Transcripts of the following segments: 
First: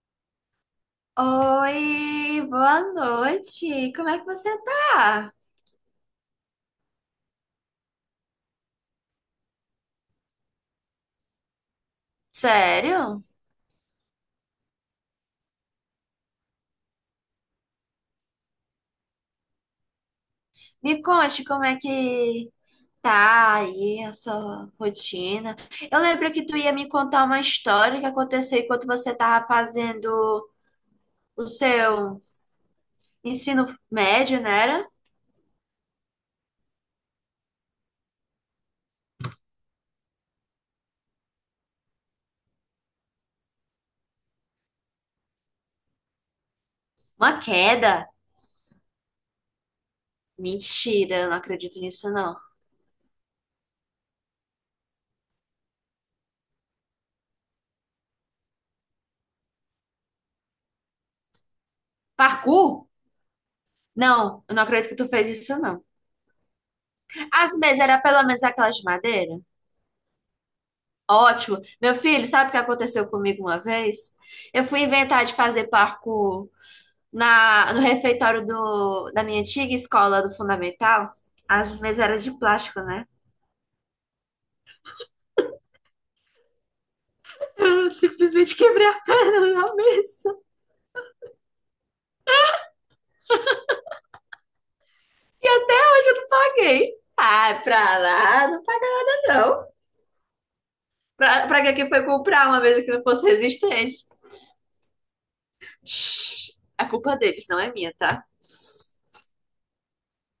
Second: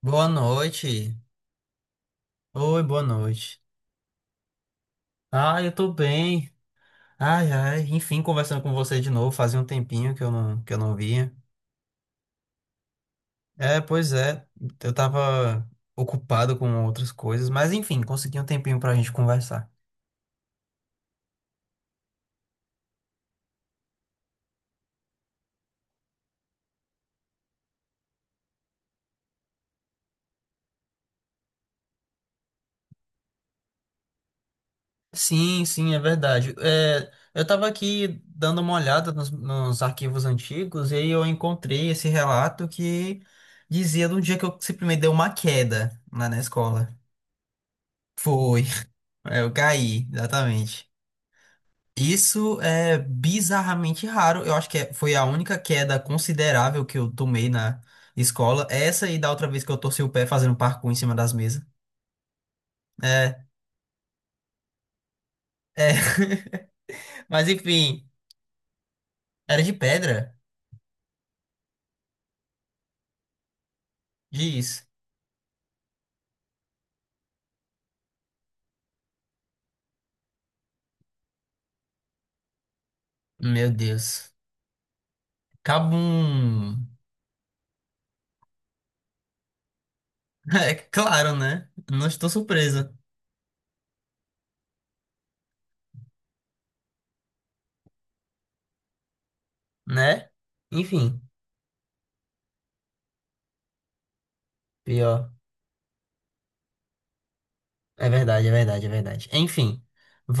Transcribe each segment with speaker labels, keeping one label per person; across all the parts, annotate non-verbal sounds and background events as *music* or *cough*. Speaker 1: Boa noite.
Speaker 2: Oi,
Speaker 1: Oi,
Speaker 2: boa
Speaker 1: boa noite.
Speaker 2: noite. Como é que você tá?
Speaker 1: Ah, eu tô bem. Ai, ai, enfim, conversando com você de novo. Fazia um tempinho que eu não vinha.
Speaker 2: Sério?
Speaker 1: É, pois é. Eu tava ocupado com outras coisas, mas enfim, consegui um tempinho pra gente conversar.
Speaker 2: Me conte como é que tá aí a sua rotina. Eu lembro que tu ia me contar uma história que aconteceu enquanto você tava fazendo o seu ensino médio, não era?
Speaker 1: Sim, sim, é verdade. É, eu tava aqui dando uma olhada nos arquivos antigos e aí eu encontrei esse relato que dizia de um dia que eu simplesmente dei uma queda lá na escola.
Speaker 2: Uma queda?
Speaker 1: Foi, *laughs* eu caí, exatamente.
Speaker 2: Mentira, eu não acredito nisso não.
Speaker 1: Isso é bizarramente raro. Eu acho que foi a única queda considerável que eu tomei na escola. Essa e da outra vez que eu torci o pé fazendo parkour em cima das mesas.
Speaker 2: Parkour?
Speaker 1: É,
Speaker 2: Não, eu não acredito que tu fez isso não.
Speaker 1: é. *laughs* Mas
Speaker 2: As mesas eram
Speaker 1: enfim,
Speaker 2: pelo menos aquelas de madeira?
Speaker 1: era de pedra?
Speaker 2: Ótimo. Meu filho, sabe o que aconteceu comigo uma vez? Eu fui
Speaker 1: Diz.
Speaker 2: inventar de fazer parkour no refeitório da minha antiga escola do Fundamental. As mesas eram de plástico, né?
Speaker 1: Meu Deus. Cabum. *laughs*
Speaker 2: Eu simplesmente quebrei a perna *laughs* na mesa.
Speaker 1: É claro, né? Não estou surpresa,
Speaker 2: E até hoje eu não paguei. Ai, pra lá, não paga não.
Speaker 1: né? Enfim,
Speaker 2: Pra que que foi comprar uma mesa que não fosse resistente?
Speaker 1: pior.
Speaker 2: Shhh, a culpa deles, não é minha,
Speaker 1: É
Speaker 2: tá?
Speaker 1: verdade, é verdade, é verdade. Enfim,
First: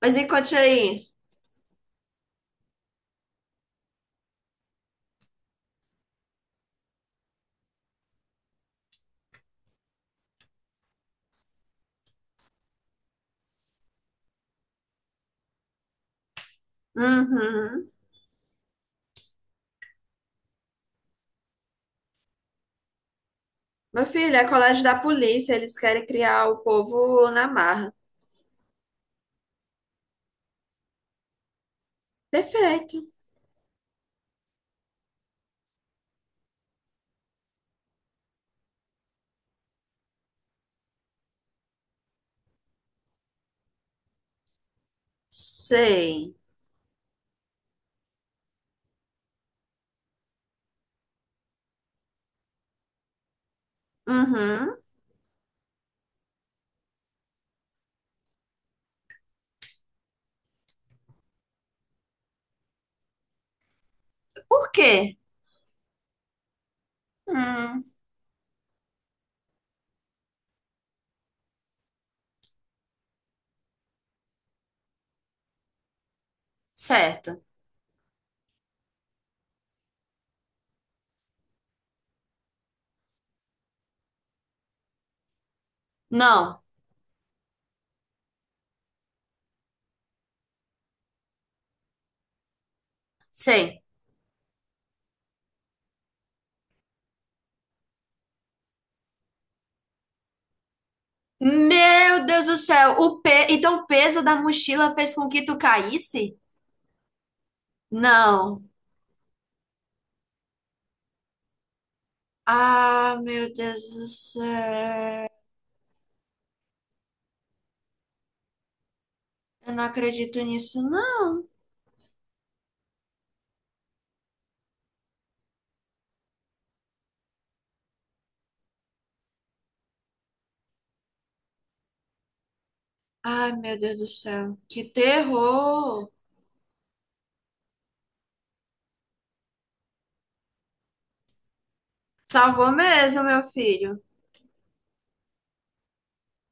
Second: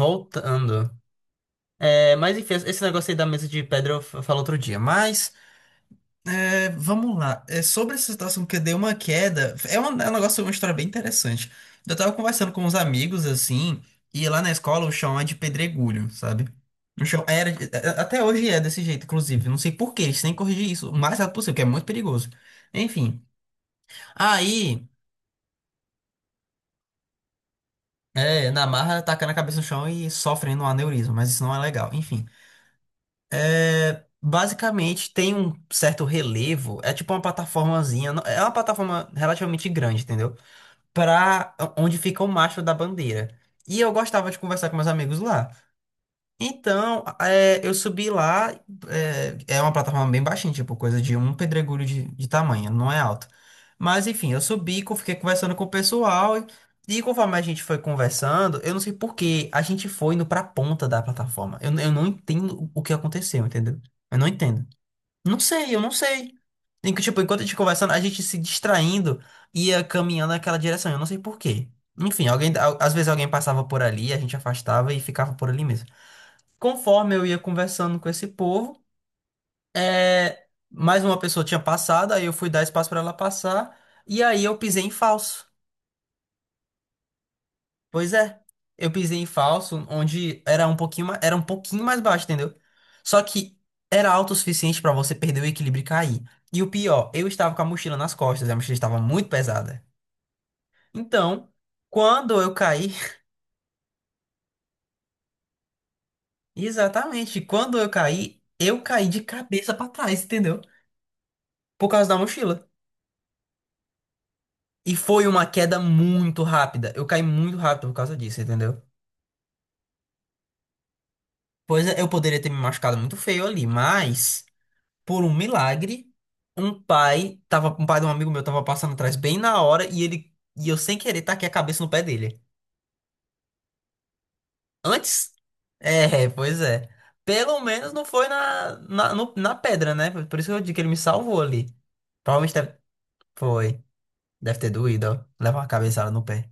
Speaker 2: Mas e conte aí.
Speaker 1: É, mas enfim, esse negócio aí da mesa de pedra eu falo outro dia. Mas. É, vamos lá. É, sobre essa situação que eu dei uma queda, é um negócio, uma história bem interessante. Eu tava conversando com uns amigos, assim, e lá na escola o chão é de pedregulho, sabe? O chão
Speaker 2: Uhum.
Speaker 1: até hoje é desse jeito, inclusive. Não sei por quê, eles têm que corrigir isso o mais rápido possível, que é muito perigoso. Enfim,
Speaker 2: Meu filho, é colégio
Speaker 1: aí,
Speaker 2: da polícia, eles querem criar o povo na marra.
Speaker 1: na marra, tacando a cabeça no chão e sofrendo um aneurisma, mas isso não é legal. Enfim.
Speaker 2: Perfeito.
Speaker 1: Basicamente tem um certo relevo, é tipo uma plataformazinha, é uma plataforma relativamente grande, entendeu? Pra onde fica o mastro da bandeira. E eu gostava de conversar com meus amigos lá.
Speaker 2: Sei.
Speaker 1: Então, eu subi lá, é uma plataforma bem baixinha, tipo, coisa de um pedregulho de tamanho, não é alto. Mas enfim, eu
Speaker 2: Uhum.
Speaker 1: subi, fiquei conversando com o pessoal, e conforme a gente foi conversando, eu não sei por que a gente foi indo pra ponta da plataforma. Eu não entendo o que aconteceu, entendeu? Eu não entendo.
Speaker 2: Por quê?
Speaker 1: Não sei, eu não sei. Em que, tipo, enquanto a gente
Speaker 2: Hum,
Speaker 1: conversando, a gente se distraindo ia caminhando naquela direção. Eu não sei por quê. Enfim, às vezes alguém passava por ali, a gente afastava e ficava por ali mesmo. Conforme eu ia
Speaker 2: certo.
Speaker 1: conversando com esse povo, mais uma pessoa tinha passado, aí eu fui dar espaço pra ela passar, e aí eu pisei em falso.
Speaker 2: Não,
Speaker 1: Pois é, eu pisei em falso, onde era um pouquinho, era um pouquinho mais baixo, entendeu? Só que
Speaker 2: sei.
Speaker 1: era alto o suficiente pra você perder o equilíbrio e cair. E o pior, eu estava com a mochila nas costas, e a mochila estava muito pesada. Então,
Speaker 2: Meu
Speaker 1: quando
Speaker 2: Deus
Speaker 1: eu
Speaker 2: do
Speaker 1: caí,
Speaker 2: céu, então o peso da mochila fez com que tu caísse?
Speaker 1: *laughs* exatamente, quando
Speaker 2: Não.
Speaker 1: eu caí de cabeça pra trás, entendeu? Por causa da mochila.
Speaker 2: Ah, meu Deus do
Speaker 1: E foi
Speaker 2: céu.
Speaker 1: uma queda muito rápida. Eu caí muito rápido por causa disso, entendeu?
Speaker 2: Eu não acredito nisso, não.
Speaker 1: Pois é, eu poderia ter me machucado muito feio ali, mas por um milagre, um pai de um amigo meu tava passando atrás bem na hora e ele e eu sem querer taquei a cabeça no pé dele.
Speaker 2: Ai, meu Deus do céu. Que
Speaker 1: Antes?
Speaker 2: terror.
Speaker 1: É, pois é. Pelo menos não foi na, na, no- na pedra, né? Por isso que eu digo que ele me salvou ali. Provavelmente
Speaker 2: Salvou
Speaker 1: deve,
Speaker 2: mesmo, meu
Speaker 1: foi.
Speaker 2: filho.
Speaker 1: Deve ter doído, ó. Levar uma cabeçada no pé.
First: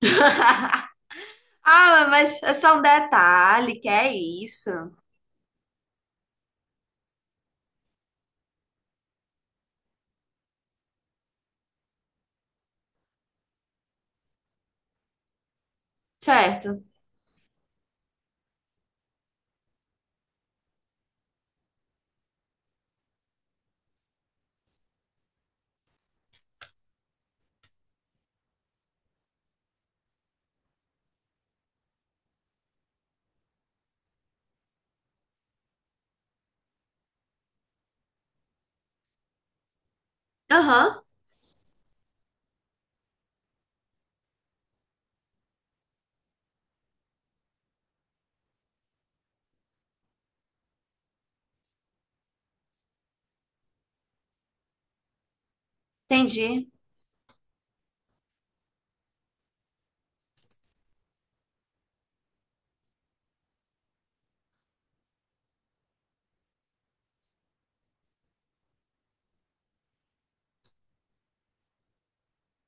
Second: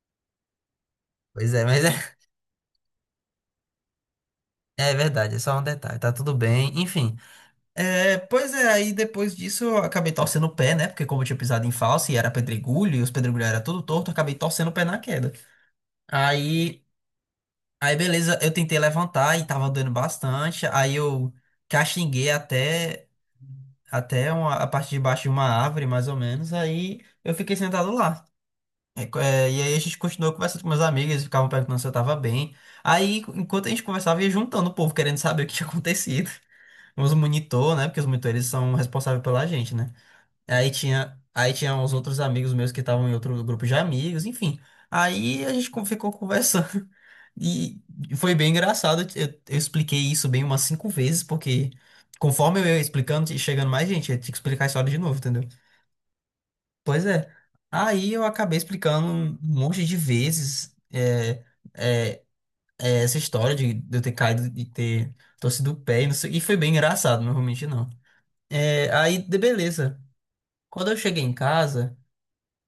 Speaker 2: *laughs*
Speaker 1: Pois é, mas
Speaker 2: Ah,
Speaker 1: é,
Speaker 2: mas é só um detalhe, que é isso.
Speaker 1: *laughs* é verdade, é só um detalhe, tá tudo bem, enfim. É, pois é, aí depois disso eu acabei torcendo o pé, né? Porque como eu tinha pisado em falso e era pedregulho, e os pedregulhos eram tudo torto, eu acabei torcendo o pé na queda.
Speaker 2: Certo.
Speaker 1: Aí, aí beleza, eu tentei levantar e tava doendo bastante. Aí eu caxinguei até a parte de baixo de uma árvore, mais ou menos. Aí eu fiquei sentado lá. É, é, e aí a gente continuou conversando com meus amigos, eles ficavam perguntando se eu tava bem. Aí, enquanto a gente conversava, ia juntando o povo, querendo saber o que tinha *laughs* acontecido. Os monitor, né? Porque os monitores são responsáveis pela gente, né? Aí
Speaker 2: Aham,
Speaker 1: tinha, aí tinha uns outros amigos meus que estavam em outro grupo de amigos, enfim. Aí a gente ficou conversando *laughs* e foi bem engraçado. Eu expliquei isso bem umas cinco vezes, porque conforme eu ia explicando e chegando mais gente, eu tinha que explicar a história de novo, entendeu?
Speaker 2: entendi.
Speaker 1: Pois é. Aí eu acabei explicando um monte de vezes é, essa história de eu ter caído e ter torcido o pé, e foi bem engraçado, não vou mentir, não. É, aí, beleza. Quando eu cheguei em casa.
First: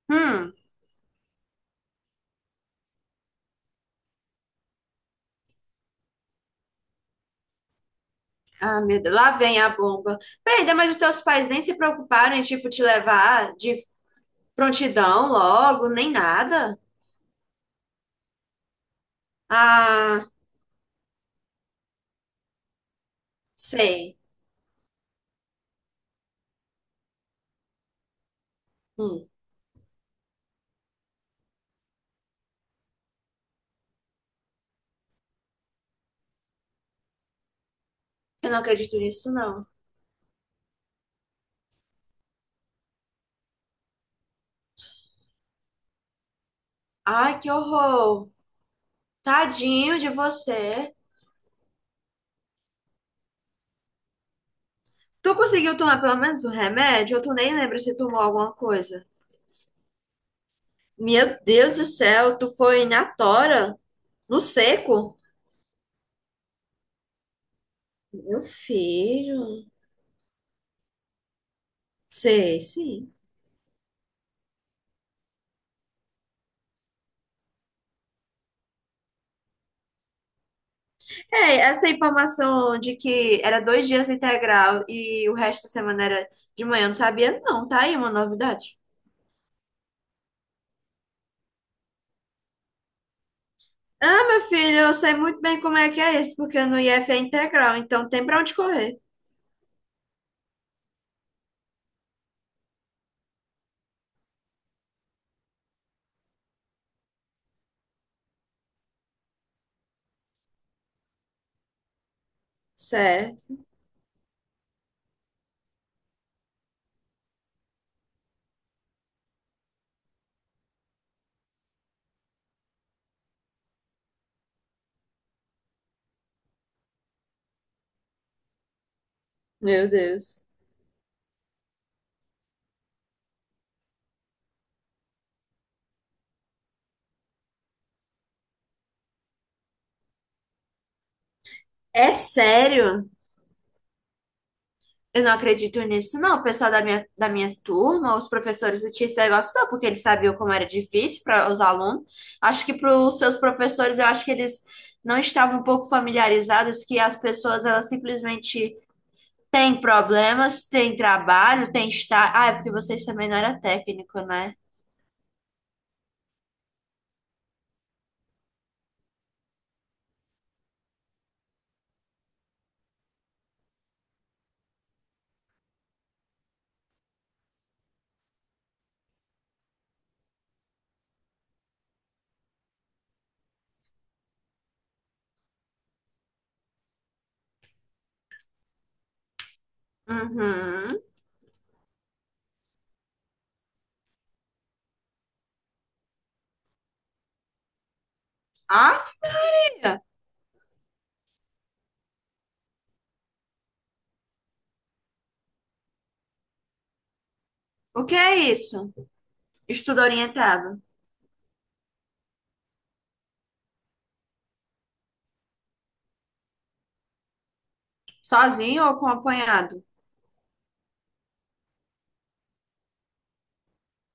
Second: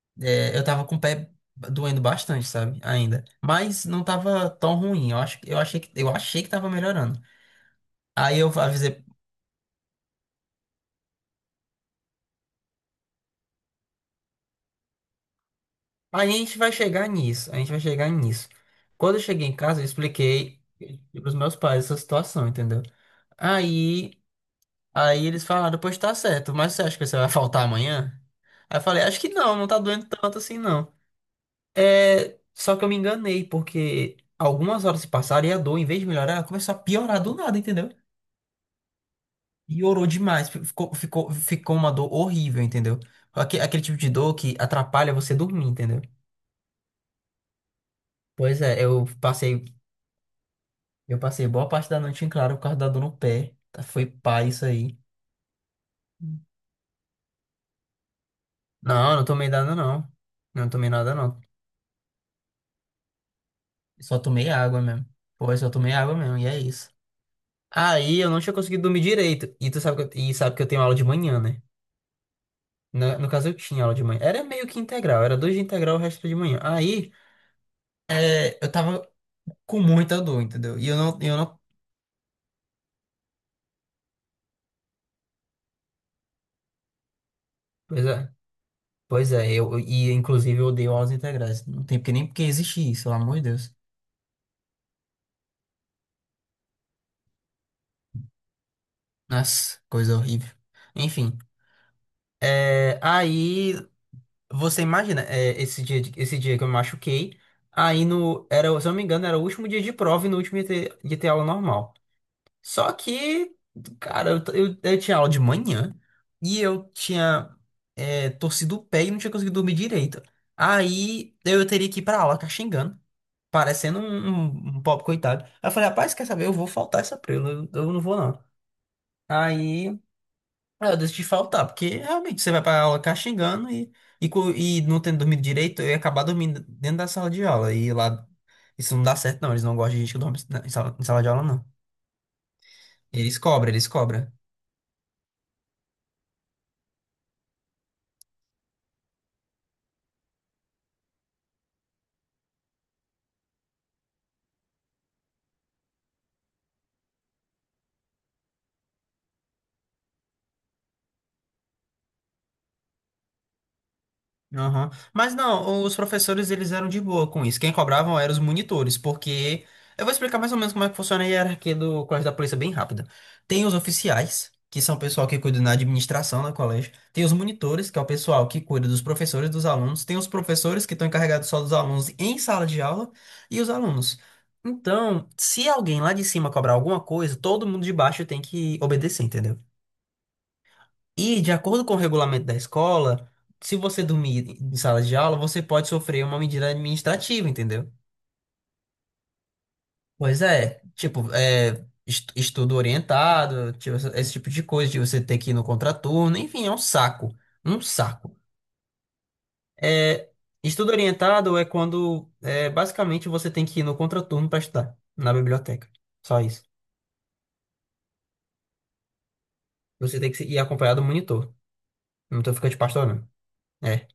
Speaker 2: Hum.
Speaker 1: É, eu tava com o pé doendo bastante, sabe? Ainda. Mas não tava tão ruim. Eu acho, eu achei que tava melhorando. Aí eu
Speaker 2: Ah, meu
Speaker 1: avisei,
Speaker 2: Deus, lá vem a bomba. Peraí, daí, mas os teus pais nem se preocuparam em, tipo, te levar de prontidão logo, nem
Speaker 1: aí a gente vai
Speaker 2: nada?
Speaker 1: chegar nisso, a gente vai chegar nisso. Quando eu cheguei em casa, eu
Speaker 2: Ah,
Speaker 1: expliquei pros meus pais essa situação, entendeu?
Speaker 2: sei.
Speaker 1: Aí, aí eles falaram, pois tá certo, mas você acha que você vai faltar amanhã? Aí eu falei, acho que
Speaker 2: Hum.
Speaker 1: não, não tá doendo tanto assim, não. É, só que eu me enganei, porque algumas horas se passaram e a dor, em vez de melhorar, ela começou a piorar do nada, entendeu?
Speaker 2: Eu não acredito nisso, não.
Speaker 1: E orou demais. Ficou uma dor horrível, entendeu? Aquele tipo de dor que atrapalha você dormir, entendeu?
Speaker 2: Ai, que horror.
Speaker 1: Pois é,
Speaker 2: Tadinho de você.
Speaker 1: eu passei boa parte da noite em claro por causa da dor no pé. Tá, foi pá isso aí.
Speaker 2: Tu conseguiu tomar pelo menos um remédio? Ou tu nem lembra se tomou alguma coisa?
Speaker 1: Não, eu não tomei nada não. Não tomei nada
Speaker 2: Meu
Speaker 1: não.
Speaker 2: Deus do céu, tu foi na tora?
Speaker 1: Só
Speaker 2: No
Speaker 1: tomei água mesmo.
Speaker 2: seco?
Speaker 1: Pô, eu só tomei água mesmo, e é isso. Aí eu não
Speaker 2: Meu
Speaker 1: tinha conseguido dormir direito.
Speaker 2: filho,
Speaker 1: E tu sabe que eu, e sabe que eu tenho aula de manhã, né?
Speaker 2: sei, sim.
Speaker 1: No caso, eu tinha aula de manhã. Era meio que integral, era dois de integral, o resto era de manhã. Aí. É, eu tava com muita dor, entendeu? E eu não, eu
Speaker 2: É,
Speaker 1: não.
Speaker 2: essa informação de que era dois dias integral e o resto da semana era de manhã, eu não sabia, não. Tá aí
Speaker 1: Pois
Speaker 2: uma
Speaker 1: é,
Speaker 2: novidade.
Speaker 1: pois é, eu, e inclusive eu odeio aulas integrais. Não tem porque nem porque existe isso, pelo amor de Deus.
Speaker 2: Ah, meu filho, eu sei muito bem como é que é isso, porque no IF é integral, então tem pra onde correr.
Speaker 1: Nossa, coisa horrível. Enfim, é, aí você imagina, é, esse dia que eu me machuquei, aí no, se eu não me engano, era o último dia de prova e no último dia de ter, ia ter aula normal. Só que,
Speaker 2: Certo.
Speaker 1: cara, eu tinha aula de manhã e eu tinha torcido o pé e não tinha conseguido dormir direito. Aí eu teria que ir pra aula caxingando, parecendo um, um pobre coitado. Aí eu falei, rapaz, quer saber? Eu vou faltar essa prela, eu não vou não.
Speaker 2: Meu
Speaker 1: Aí
Speaker 2: Deus.
Speaker 1: eu decidi faltar, porque realmente você vai pra aula caxingando e, e não tendo dormido direito, eu ia acabar dormindo dentro da sala de aula. E lá, isso não dá certo não, eles não gostam de gente que dorme em sala de aula não.
Speaker 2: É sério?
Speaker 1: Eles cobram, eles cobram.
Speaker 2: Eu não acredito nisso, não. O pessoal da minha turma, os professores do esse negócio não, porque eles sabiam como era difícil para os alunos. Acho que para os seus professores, eu acho que eles não estavam um pouco familiarizados que as pessoas, elas simplesmente têm problemas, têm trabalho, têm estar. Ah, é porque vocês também não eram técnico, né?
Speaker 1: Aham. Mas não, os professores eles eram de boa com isso. Quem cobravam eram os monitores, porque eu vou explicar mais ou menos como é que funciona a hierarquia do colégio da polícia bem rápida. Tem os oficiais, que são o pessoal que cuida na administração do colégio. Tem os monitores, que é o pessoal que cuida dos professores e dos alunos. Tem os professores que estão encarregados só dos alunos em sala de aula e os alunos. Então, se alguém lá de cima cobrar alguma coisa, todo mundo de baixo tem que obedecer, entendeu?
Speaker 2: Uhum.
Speaker 1: E, de acordo com o regulamento da escola, se você dormir em sala de aula, você pode sofrer uma medida administrativa, entendeu?
Speaker 2: Ah, filha,
Speaker 1: Pois é, tipo, é, estudo orientado, tipo, esse tipo de coisa, de você ter que ir no contraturno, enfim, é um saco, um
Speaker 2: o que
Speaker 1: saco.
Speaker 2: é isso? Estudo
Speaker 1: É,
Speaker 2: orientado.
Speaker 1: estudo orientado é quando, é, basicamente, você tem que ir no contraturno para estudar, na biblioteca, só isso.
Speaker 2: Sozinho ou acompanhado?
Speaker 1: Você tem que ir acompanhado do monitor, não tô ficando de pastor, não. É.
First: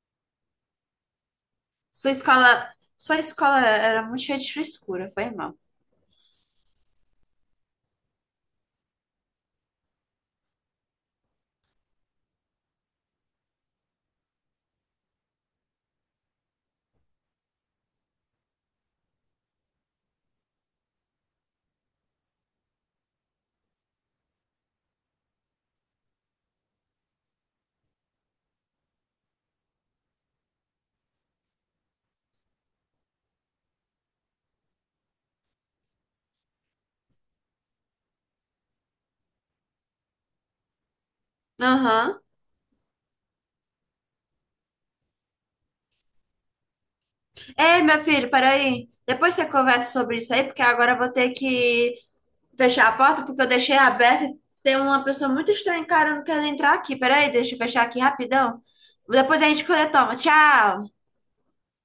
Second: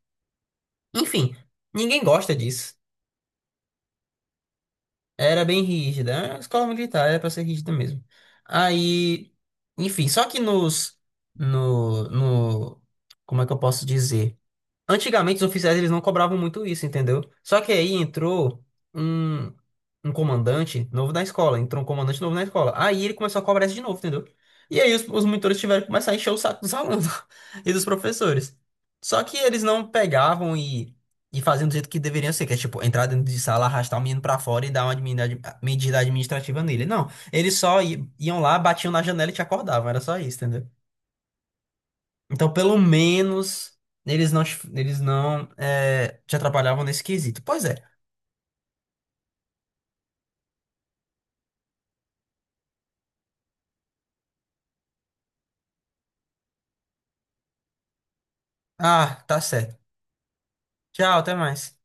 Speaker 1: Enfim, ninguém
Speaker 2: Sua
Speaker 1: gosta
Speaker 2: escola,
Speaker 1: disso.
Speaker 2: sua escola era muito cheia de frescura, foi
Speaker 1: Era
Speaker 2: mal.
Speaker 1: bem rígida. Era uma escola militar, era pra ser rígida mesmo. Aí, enfim, só que nos, no, no, como é que eu posso dizer? Antigamente os oficiais eles não cobravam muito isso, entendeu? Só que aí um, entrou um comandante novo na escola. Aí ele começou a cobrar isso de novo, entendeu? E aí os monitores tiveram que começar a encher o saco dos alunos *laughs* e dos professores. Só que eles não pegavam e, faziam do jeito que deveriam ser, que é tipo entrar dentro de sala, arrastar o menino pra fora e dar uma medida administrativa nele. Não, eles só iam lá, batiam na janela e te acordavam, era só isso, entendeu?
Speaker 2: Aham.
Speaker 1: Então, pelo menos, eles não te atrapalhavam nesse quesito. Pois é.
Speaker 2: Ei, meu filho, peraí. Depois você conversa sobre isso aí, porque agora eu vou ter que fechar a porta, porque eu deixei aberta. Tem uma pessoa muito estranha encarando querendo entrar aqui. Peraí, deixa eu fechar aqui rapidão.
Speaker 1: Ah, tá
Speaker 2: Depois a gente
Speaker 1: certo.
Speaker 2: toma. Tchau!
Speaker 1: Tchau, até mais.